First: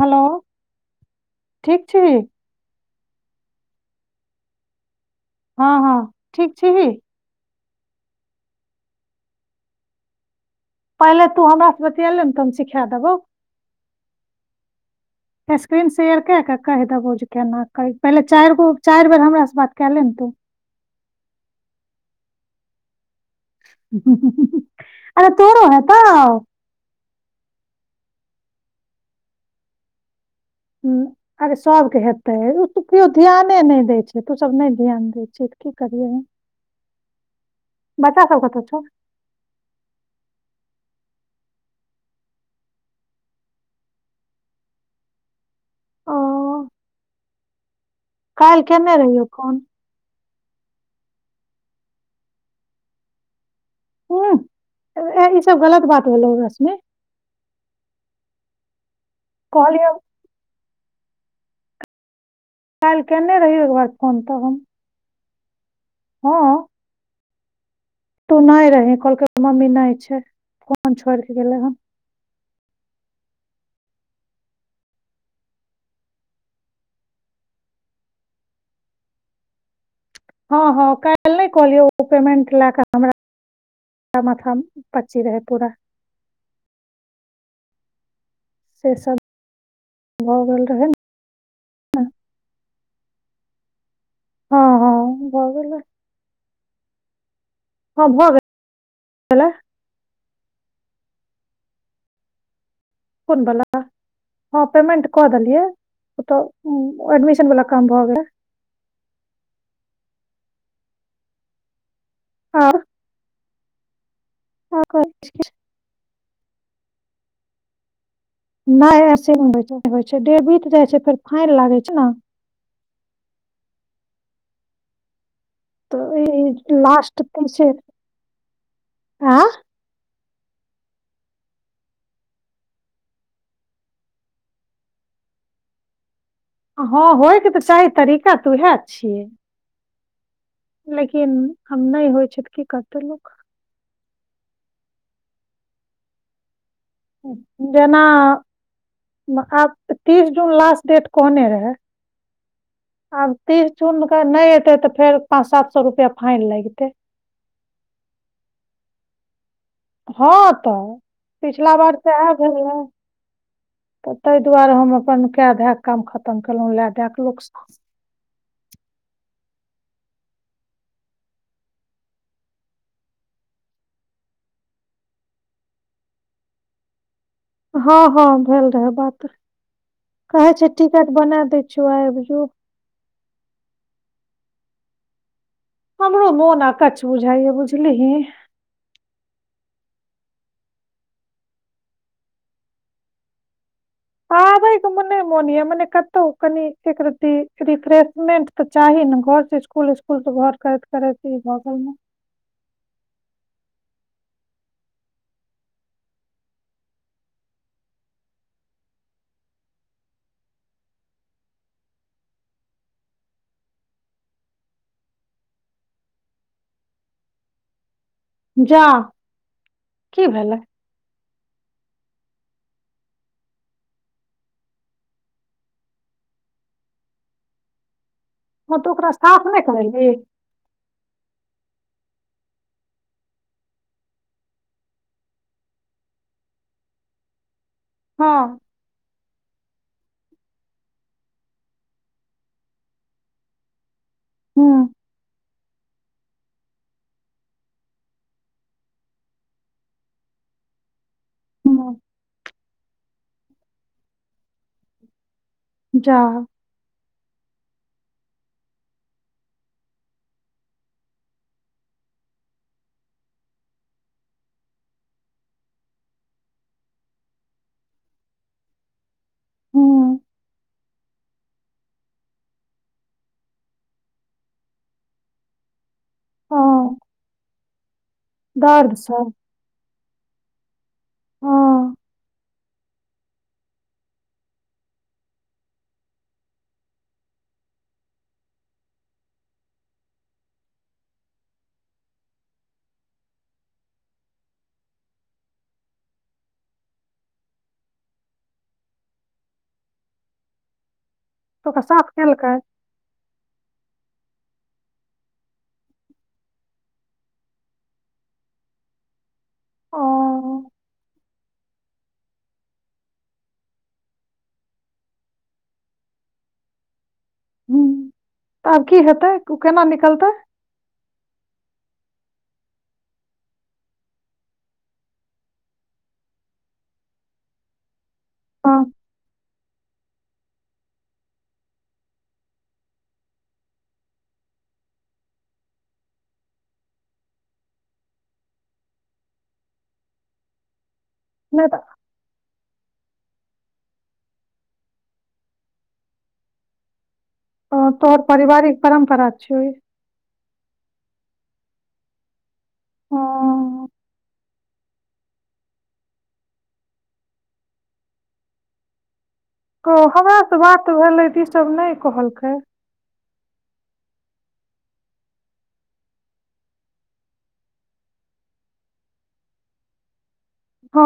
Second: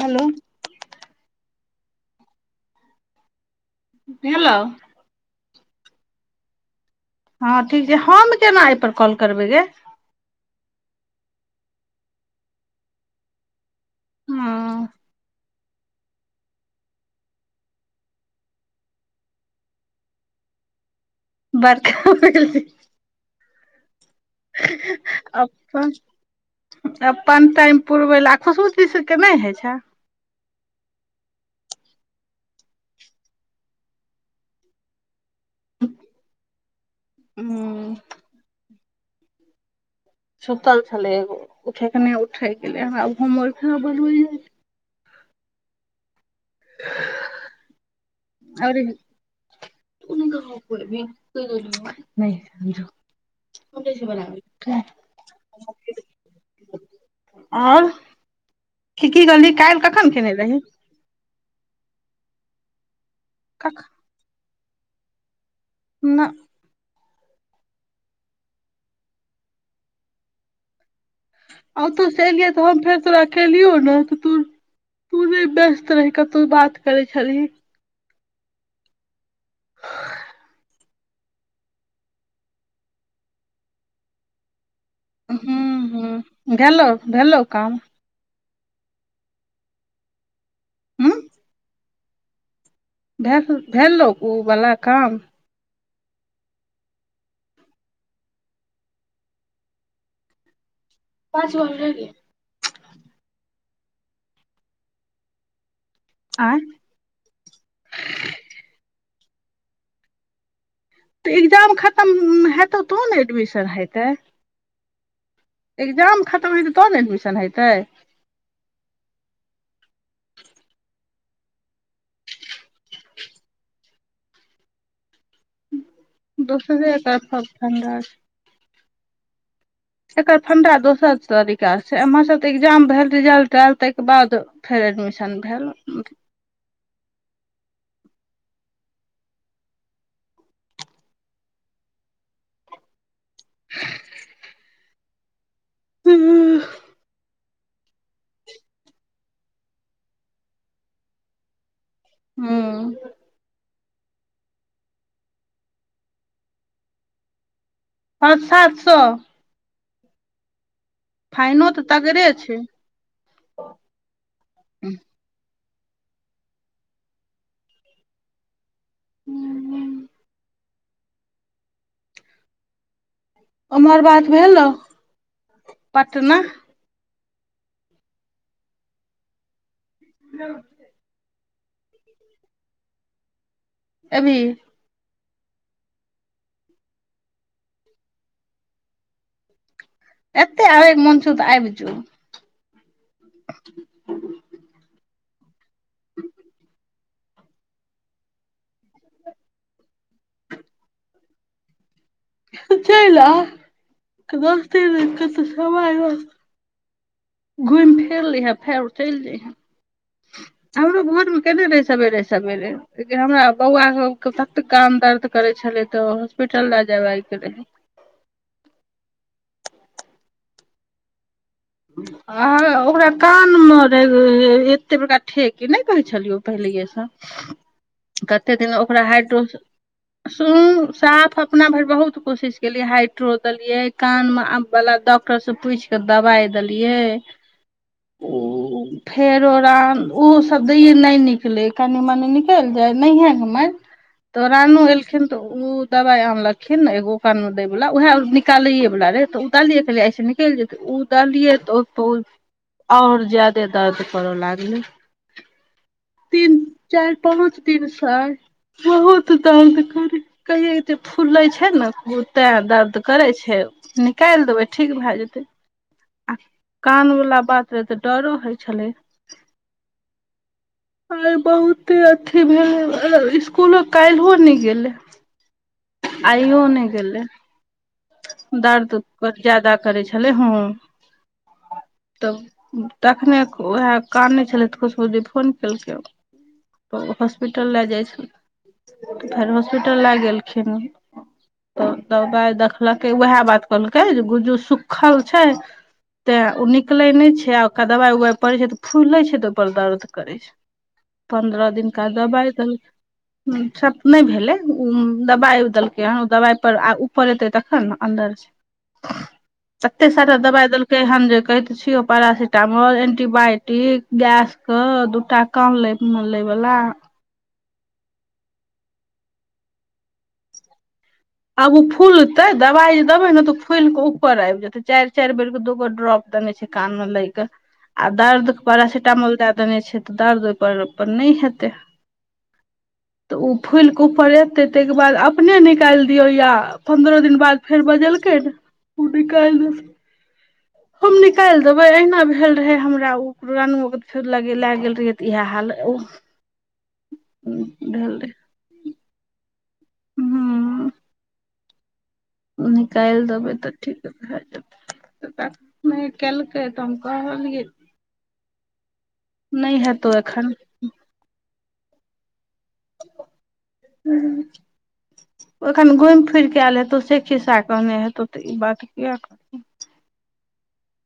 Hello ठीक छी भेलौ हाँ हाँ ठीक छी ही हाँ ठीक छै हम केना एहिपर कॉल करबय गे पहिले तू हमरासँ बतियाले ने तऽ हम सिखा देबौ हाँ स्क्रीन शेयर कए कऽ कहि देबहु जे केना करी पहिले चार गो चारि बेर हमरासे बात कए लेह तू [inaudible] बरका आ तोड़ो अपन हैतौ अपन टाइम पुरबै ल आ खुशबुश चीशके नहि होइ छैह ह अरे सभके हेतत ओ त केओ ध्यान नहि दैत छै तो सब नहि ध्यान दै छ की करियै हूँ बच्चा सब कतऽ छउ सुतल छलै एगो ठेकने उठै गेलै बराबर होइ ओ काल्हि केने रहिए फोन [unintelligible] हूँ, ए ई सब गलत बात भेलौ रश्मि ओर की की कहली काल्हि कहलियौ कखन खेने रही काल्हि केयने रहियौ एक बार कखन फोन तबऽ हम न हाँ तू नहि रहि कहलकै मम्मी नहि छै फोन छोड़ि के गेलै हन आ तो से एलिये तऽ हम फेर तोरा केलियौ ने त तू तू नहि व्यस्त रही कतहु बात करैत छलही हाँ हाँ काल्हि नहि कहलियौ ओ पेमेंट लए कऽ हमरा माथा पच्ची रहै ह्म पूरा ह्म भेलौ भेलौ काम से सब भऽ गेल रहै ने हूँ भेल भेललो ओ हँ बला हँ काम भऽ हाँ भऽ गेल पाँच बॉल रह गए कोन बला हाँ पेमेंट कह देलिय ओ तऽ आँय एडमिशनवला काम भऽ गेलै तऽ एग्जाम खतम हेतौ आर तो ने एडमिशन हेतै [unintelligible] एग्जाम खतम हइतै तब ने एडमिशन हेतै नहि ऐसे नहि होइ होइ छै डे बीत जाइ छै फेर फाइन लागै छै ने [inaudible] तऽ ई दोसरे एकर लास्ट त से फंडा हाँ एकर फंडा दोसर तरीका छै एमर सब त एग्जाम भेल रिजल्ट आयल ताहि के बाद फेर ए शन भेल हाँ होयके तऽ चाही तरीका तऽ उएह छियै लेकिन आ नहि होइ छै तऽ की करतै लोक [inaudible] ह जेना आब तीस जून लास्ट डेट कहने रहै हुं चुन कऽ नहि एतै तऽ फेर पाँच सात सए रुपआ फाइन लगतै हँ पाॅंच सात सए हँ तऽ पिछला बार तऽ तगड़े इएह छै भेलै तऽ ताहि दुआरे हम अपन कए धए क काम खतम केलहुँ लए दए कऽ लोक सॅं अमर बात भेलहु पटना हँ हँ भेल रहे बात कहै छै टिकट बना दै छियो आय जो ऐभी हमरो मोन अकच बुझाइ बुझलि ह एतेक आबेए के मन छो तऽ आबजू हँ मोन य मने कतहु कनी एक र रिफ्रेशमेंट तऽ चाही ने घर इसकुल उसकुल तऽ घर करैत करैत भगैल मे चलि आउ दोस्त त घुमि फिर लिहे फेर चलि जइहेँ [inaudible] हमरो भोर मे केने रहे सवेरे सवेरे हमरा बौआ के ततऽ काम दर्द करे छल होॉस्पिटल ल जब आइ गेल जा की भेलै ओकरा कान मे रह एते बड़का ठेक नहि कहे छलियौ पहिले ा [inaudible] कते दिन हँ तऽ ओकरा हाइड्रो साफ नहि करेलही साफ अपना भरि बहुत कोशिश केलिये हाइड्रो देलिये कान में आब वाला डॉक्टर से पूछि के दवाई दलियए हँ फेरो ररा ओहोसभ दैए नहि निकलै कनि मनि निकलि जाय नहिएके माय तऽ रानू हूँ एलखिन तऽ ओ दबाइ आनलखिन ने एगो कानमे दैवला ओएह निकालैेवला रहै तऽ उतालिे कहेलियै ऐसे निकलि जेतै ओ कहलियै तऽ हूँ ओ आओर ज्यादे दर्द करऽ लागलै जा तीन चारि पाँच दिन स बहुत दर्द कर कहिे फूले छै ने ओ तें दर्द करे छै निकालि देबै ठीक भए जेतैय आ कानवला बात रहय तऽ डरो होइत छलै हू आर बहुते अथी भेलैक इसकुलो काल्हिहो नहि गेलै [inaudible] आइो नहि हँ गेलय दर्द ज्यादा करैत छलै हँ हँ तखने उएह कानैत छलैऽ खुशबु दी फोन केलकै तऽ हॉस्पिटल लए जाइत छलऽ फेर हॉस्पिटल लए गेलखिन तऽ दबाइ देखलकै उएह बात कहलकै जे गुज्जू सुूकखल छै तैँ ओ निकलै नहि छै आ ओकरा दबाइ उबाइ पड़ै छै तऽ फूलि लै छै तऽ ओहिपर दर्द करै छै तऽ पन्द्रह ओकरा दिनका साफ दबाइ केलकै तऽ सब नहि भेलै हुँ दबाइ देलकै हन ओ दवाइ पर आ ऊपर एतै तखन ने अन्दर [inaudible] कतेक सारा दबाइ देलकै हन जे कहै तऽ छियौ पैरासिटामोल एंटीबायोटिक गैस हँ दू टा कानमे लय वला हुँ तऽ आब की हेतय ओ केना निकलतै आब ओ फूलतै दवाइ जे देबे ने तऽ फूलिकऽ ऊपर आबि जेतय चारि चारि बेर केँ दूगो ड्रॉप देेल कान मे दयलै दर्द हँ पारासीटामोल दय देने छै तऽ दर्द ओहिपर नहि हेतै तऽ ओ फुल कऽ ऊपर एतय ताहि द्वारे अपने निकालि दियौ या पन्द्रह दिन बाद फेर बजैलकैय उ निकाल दैतय हम निकालि नहि तऽ देबै अहिना भेल रहे हमरा उ पुरान फेर लग लए गेल रहियै तऽ इएह हाल ओ हँ भेल तोहर रहै परिवारिक परम्परा छियौ इ हूँ निकालि देबैय तऽ हँ ठीके भए जेतै त त केलकय तऽ हम कहलिय कह हमरा एखन त बात तऽ भेलै ई सभ नहि कहलकै हुँ एखन घुमि फिरि कऽ आयल हेतौ से खिस्सा कहने हेतौ तऽ ई बात किए करतौ [inaudible] हँ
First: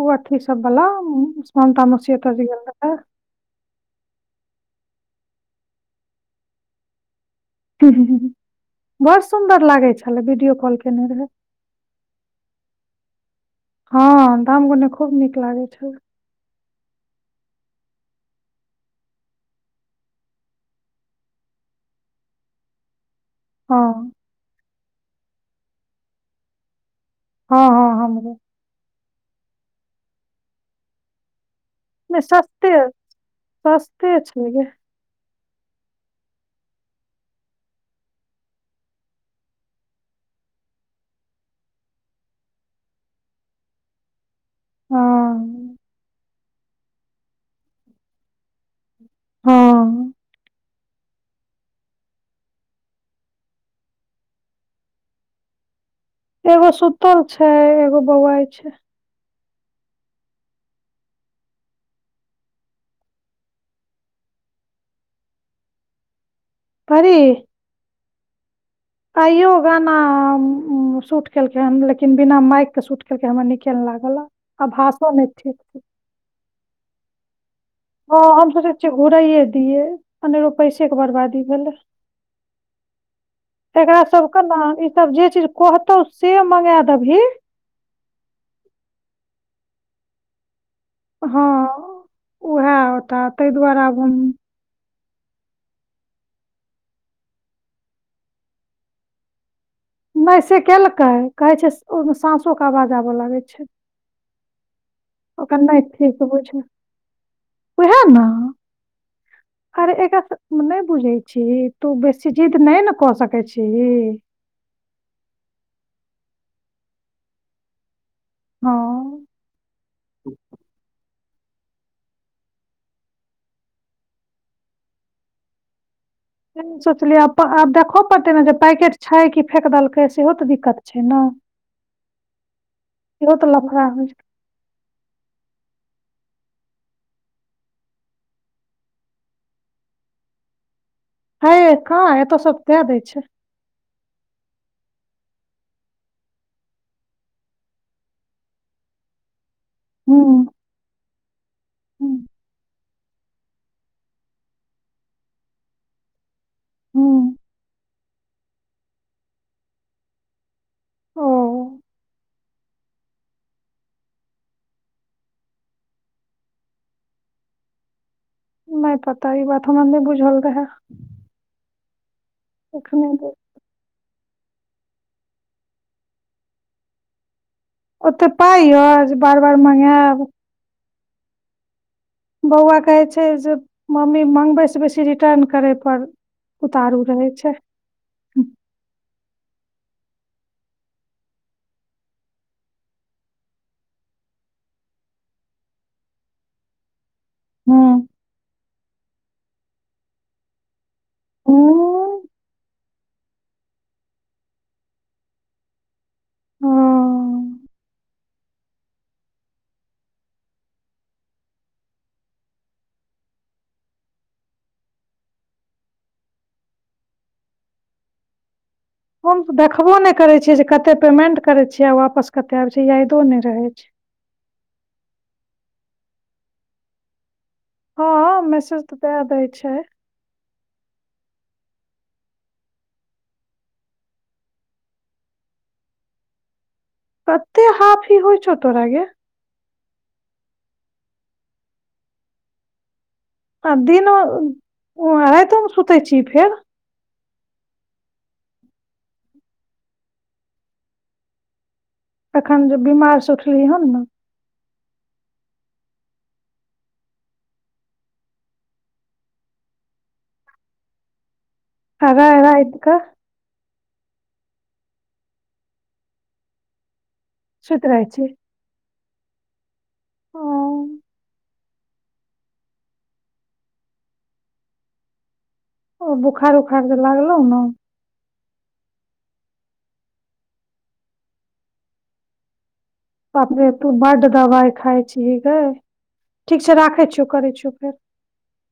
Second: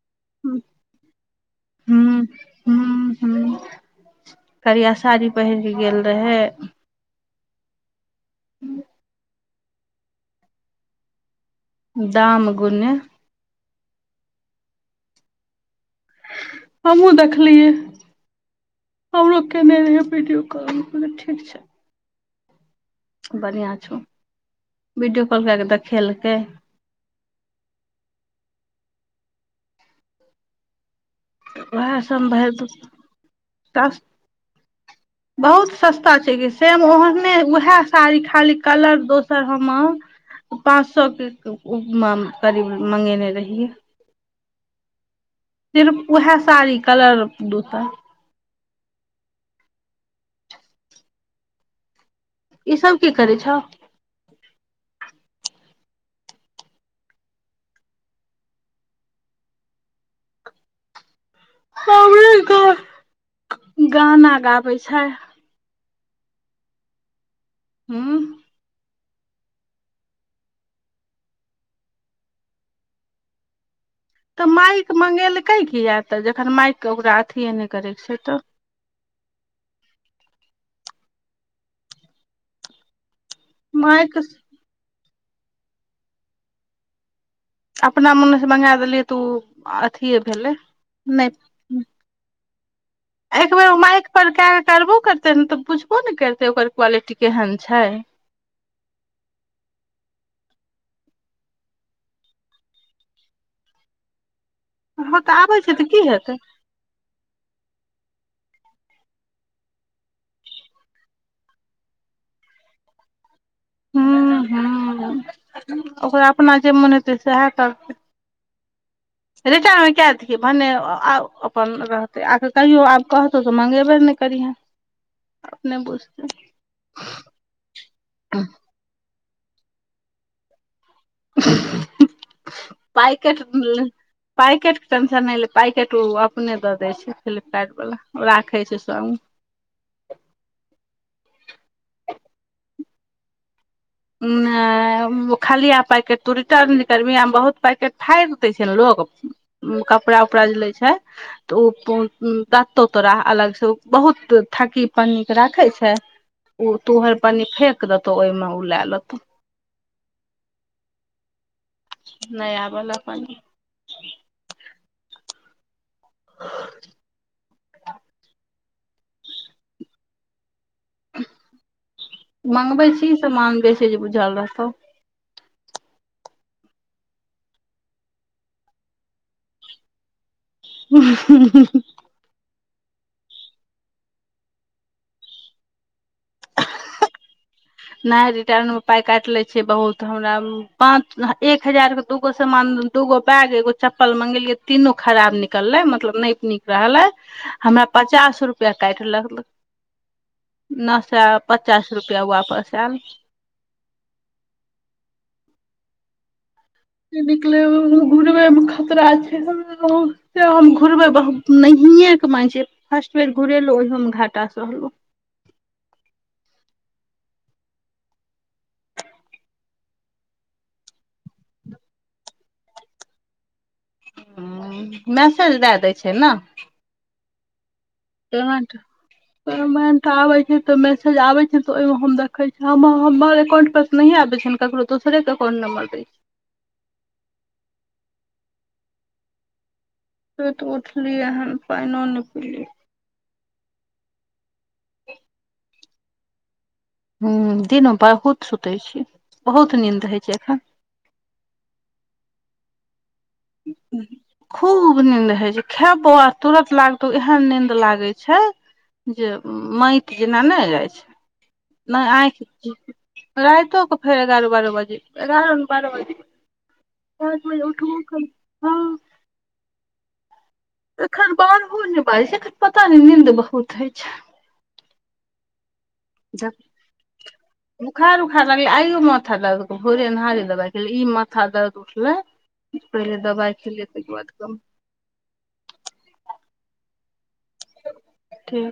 ओठी हूँ सब भला उ मानता मौसी ओतह जे गेल रहेय हूँ हूँ करिया साड़ी पहिर कऽ गेल रहय हुँ हुँ बड़ सुन्दर लागैत छलैक वीडियो कॉल केयने रहय दामगुने हँ दाम गुने खूब नीक लागैत छै हमहूँ देखलियै हमरो कने रहय वीडियो कॉल ठीक छै बढ़िआँ छौ हाँ, वीडियो कॉल कए कऽ देखेलकै हँ हँ हम उएह नै सभ भरि दु सस्ते, सस्ते छै गे। बहुत सस्ता छैक कि सेम ओहने उएह साड़ी खाली कलर दोसर हम पाँच सए केँ करीब मंगेने रहिए हँ सिर्फ उएह साड़ी कलर दूटा हँ ईसभ की करै छह एगो सुूतल छै एगो बौआइ छै गाना गाबै छै परी हुँ आइयो गाना हुँ म शूट केलकै ह लेकिन बिना माइकके शूट केलकै हमर न तऽ माायक मंगेलकय छै। किएक तऽ जखन माइककेँ ओकरा अथिए नहि करयके छै तऽ घुराइे दियए अनेरो पैसे के बर्बादी भेले एकरा माइक सबके ने ईसभ जे चीज कहतौ से मंगा देबही अपना मोनसँ मंगा देलियै तऽ ओ अथिए भेलै नहि उएहा एक बेेर माइक पर कए के करबो करत तऽ बुझबो ने करते ओकर क्वालिटी केहन छै नहि से केलकै कहै छै ओहिमे साँसोके आवाज आबय लागै छै हँ तऽ ओकर आबै छै नइ तऽ की ठीक हेतै बुझू उहे न अरे एकरा नइ बुझै छी तू बेसी जीद नई न कऽ सकै छी हूँ हूँ ओकरा अपना जे मोन हेतै सेहे करतै हँ पन रहतै आके तैयो आब कहतौ तऽ मंगेबे नइ करिहे अपने बुझ सोचलियै आ आब देखो पड़ते ने जे पैकेट छै की फेक देलकै सेहो तऽ दिक्कत ह [unintelligible] इहो पेैकेट तऽ लफड़ा होइ पैकेट के टेंशन नइ ले पैकेट अपने द दइ छै फ्लिप्काार्ट बला राखई छै सँग हे कहाँ एैत्त सब दै दै छै [unintelligible] खलिया पैकेट तू रिटर्न जे करबीही बहुत पैकेट फाइर दै छै ने लोग उ हूँ कपड़ा उपड़ा जे लै छै तऽ ओ हूँ दतहु तोरा अलगसँ ओ बहुत थाकी पन्नीके राखै छै ऊ तोहर हूँ पन्नी फेेक देतौ ओइमे ऊ लेै लेतो ओ नइ आबै ल अपन [inaudible] नइ पता इ बात हमरा नइ बुझल रहै मंगबै एखने छी समान बेसी जे बुझल रहतो ओते पाइ यए जे बार बार मंगैब [inaudible] बौआ कहै छै जे मम्मी मङगबै से बेसी रिटर्न करय पर उतारू रहे छै नइ रिटर्न पाय क केले छिएइ बहुत हमरा पाँच एक हज़ार में दुगो समान दुगो बैग एगो चप्पल मंगैलीअई तीनू खराब निकलै मतलब नइ निक रहलैय हमरा हँ पचास रुपया काईट लह लक न चा पचास रुपया हूँ वापस ऐल निकले हँ घुरबे मे खतरा छै हम घुरबे हियें कमाइ छै फस्ट बेर घुरेेलो ओहियो में घाटा सहलो [inaudible] हम तऽ देखबो नइ करै छि जे कते पेमेंट करै छियै आ वापस कतै आब जाइया यायदो नइ रहै छै ह मैसेज दैए दै छै न हँ पेमेंट मैसेज तऽ दए दै छै पेमेंट आबै छै तऽ मैसेज आबै छै त ओहिमे हम देखै छी हम हमर अकाउंट पर त नहीये आबै छै हम ककरो दोसरे के अकाउंट नंबर दैछी कतै हाफी होइ छउ तोरा गे सुति उठली हन पाइनो नइ पीली आ दिन राइतो में सुतै छी फेर हूँ दिन मे बहुत सुतै छी बहुत नीन्द होैइ छै एखन एखन जे बिमार स उठली हन न खूब नींद हे छै खेबौ आ तुरत लागतौ एहन नींद लागे छै जे माइत जेना नइ रहै छै नइ आँख राइ राइत कऽ रायतो क फेर एगारह बारह बाजे एगारह बारह बजे पाँच बजे सुति रहै छी उठबो एखन बारहो नइ बाजै छै एखन पता नइ नीन्द बहुत होइ छै ओ बोखार उखार जे लागल रहो न ह लागैय आइयो माथा दर्द भोरे अन्हारे दवाइ खेली ई माथा दर्द उठले बाप रे तू बड्ड दबाइ खाय छि गे ठीक छै राखे छ करै छीयो फेर ठीक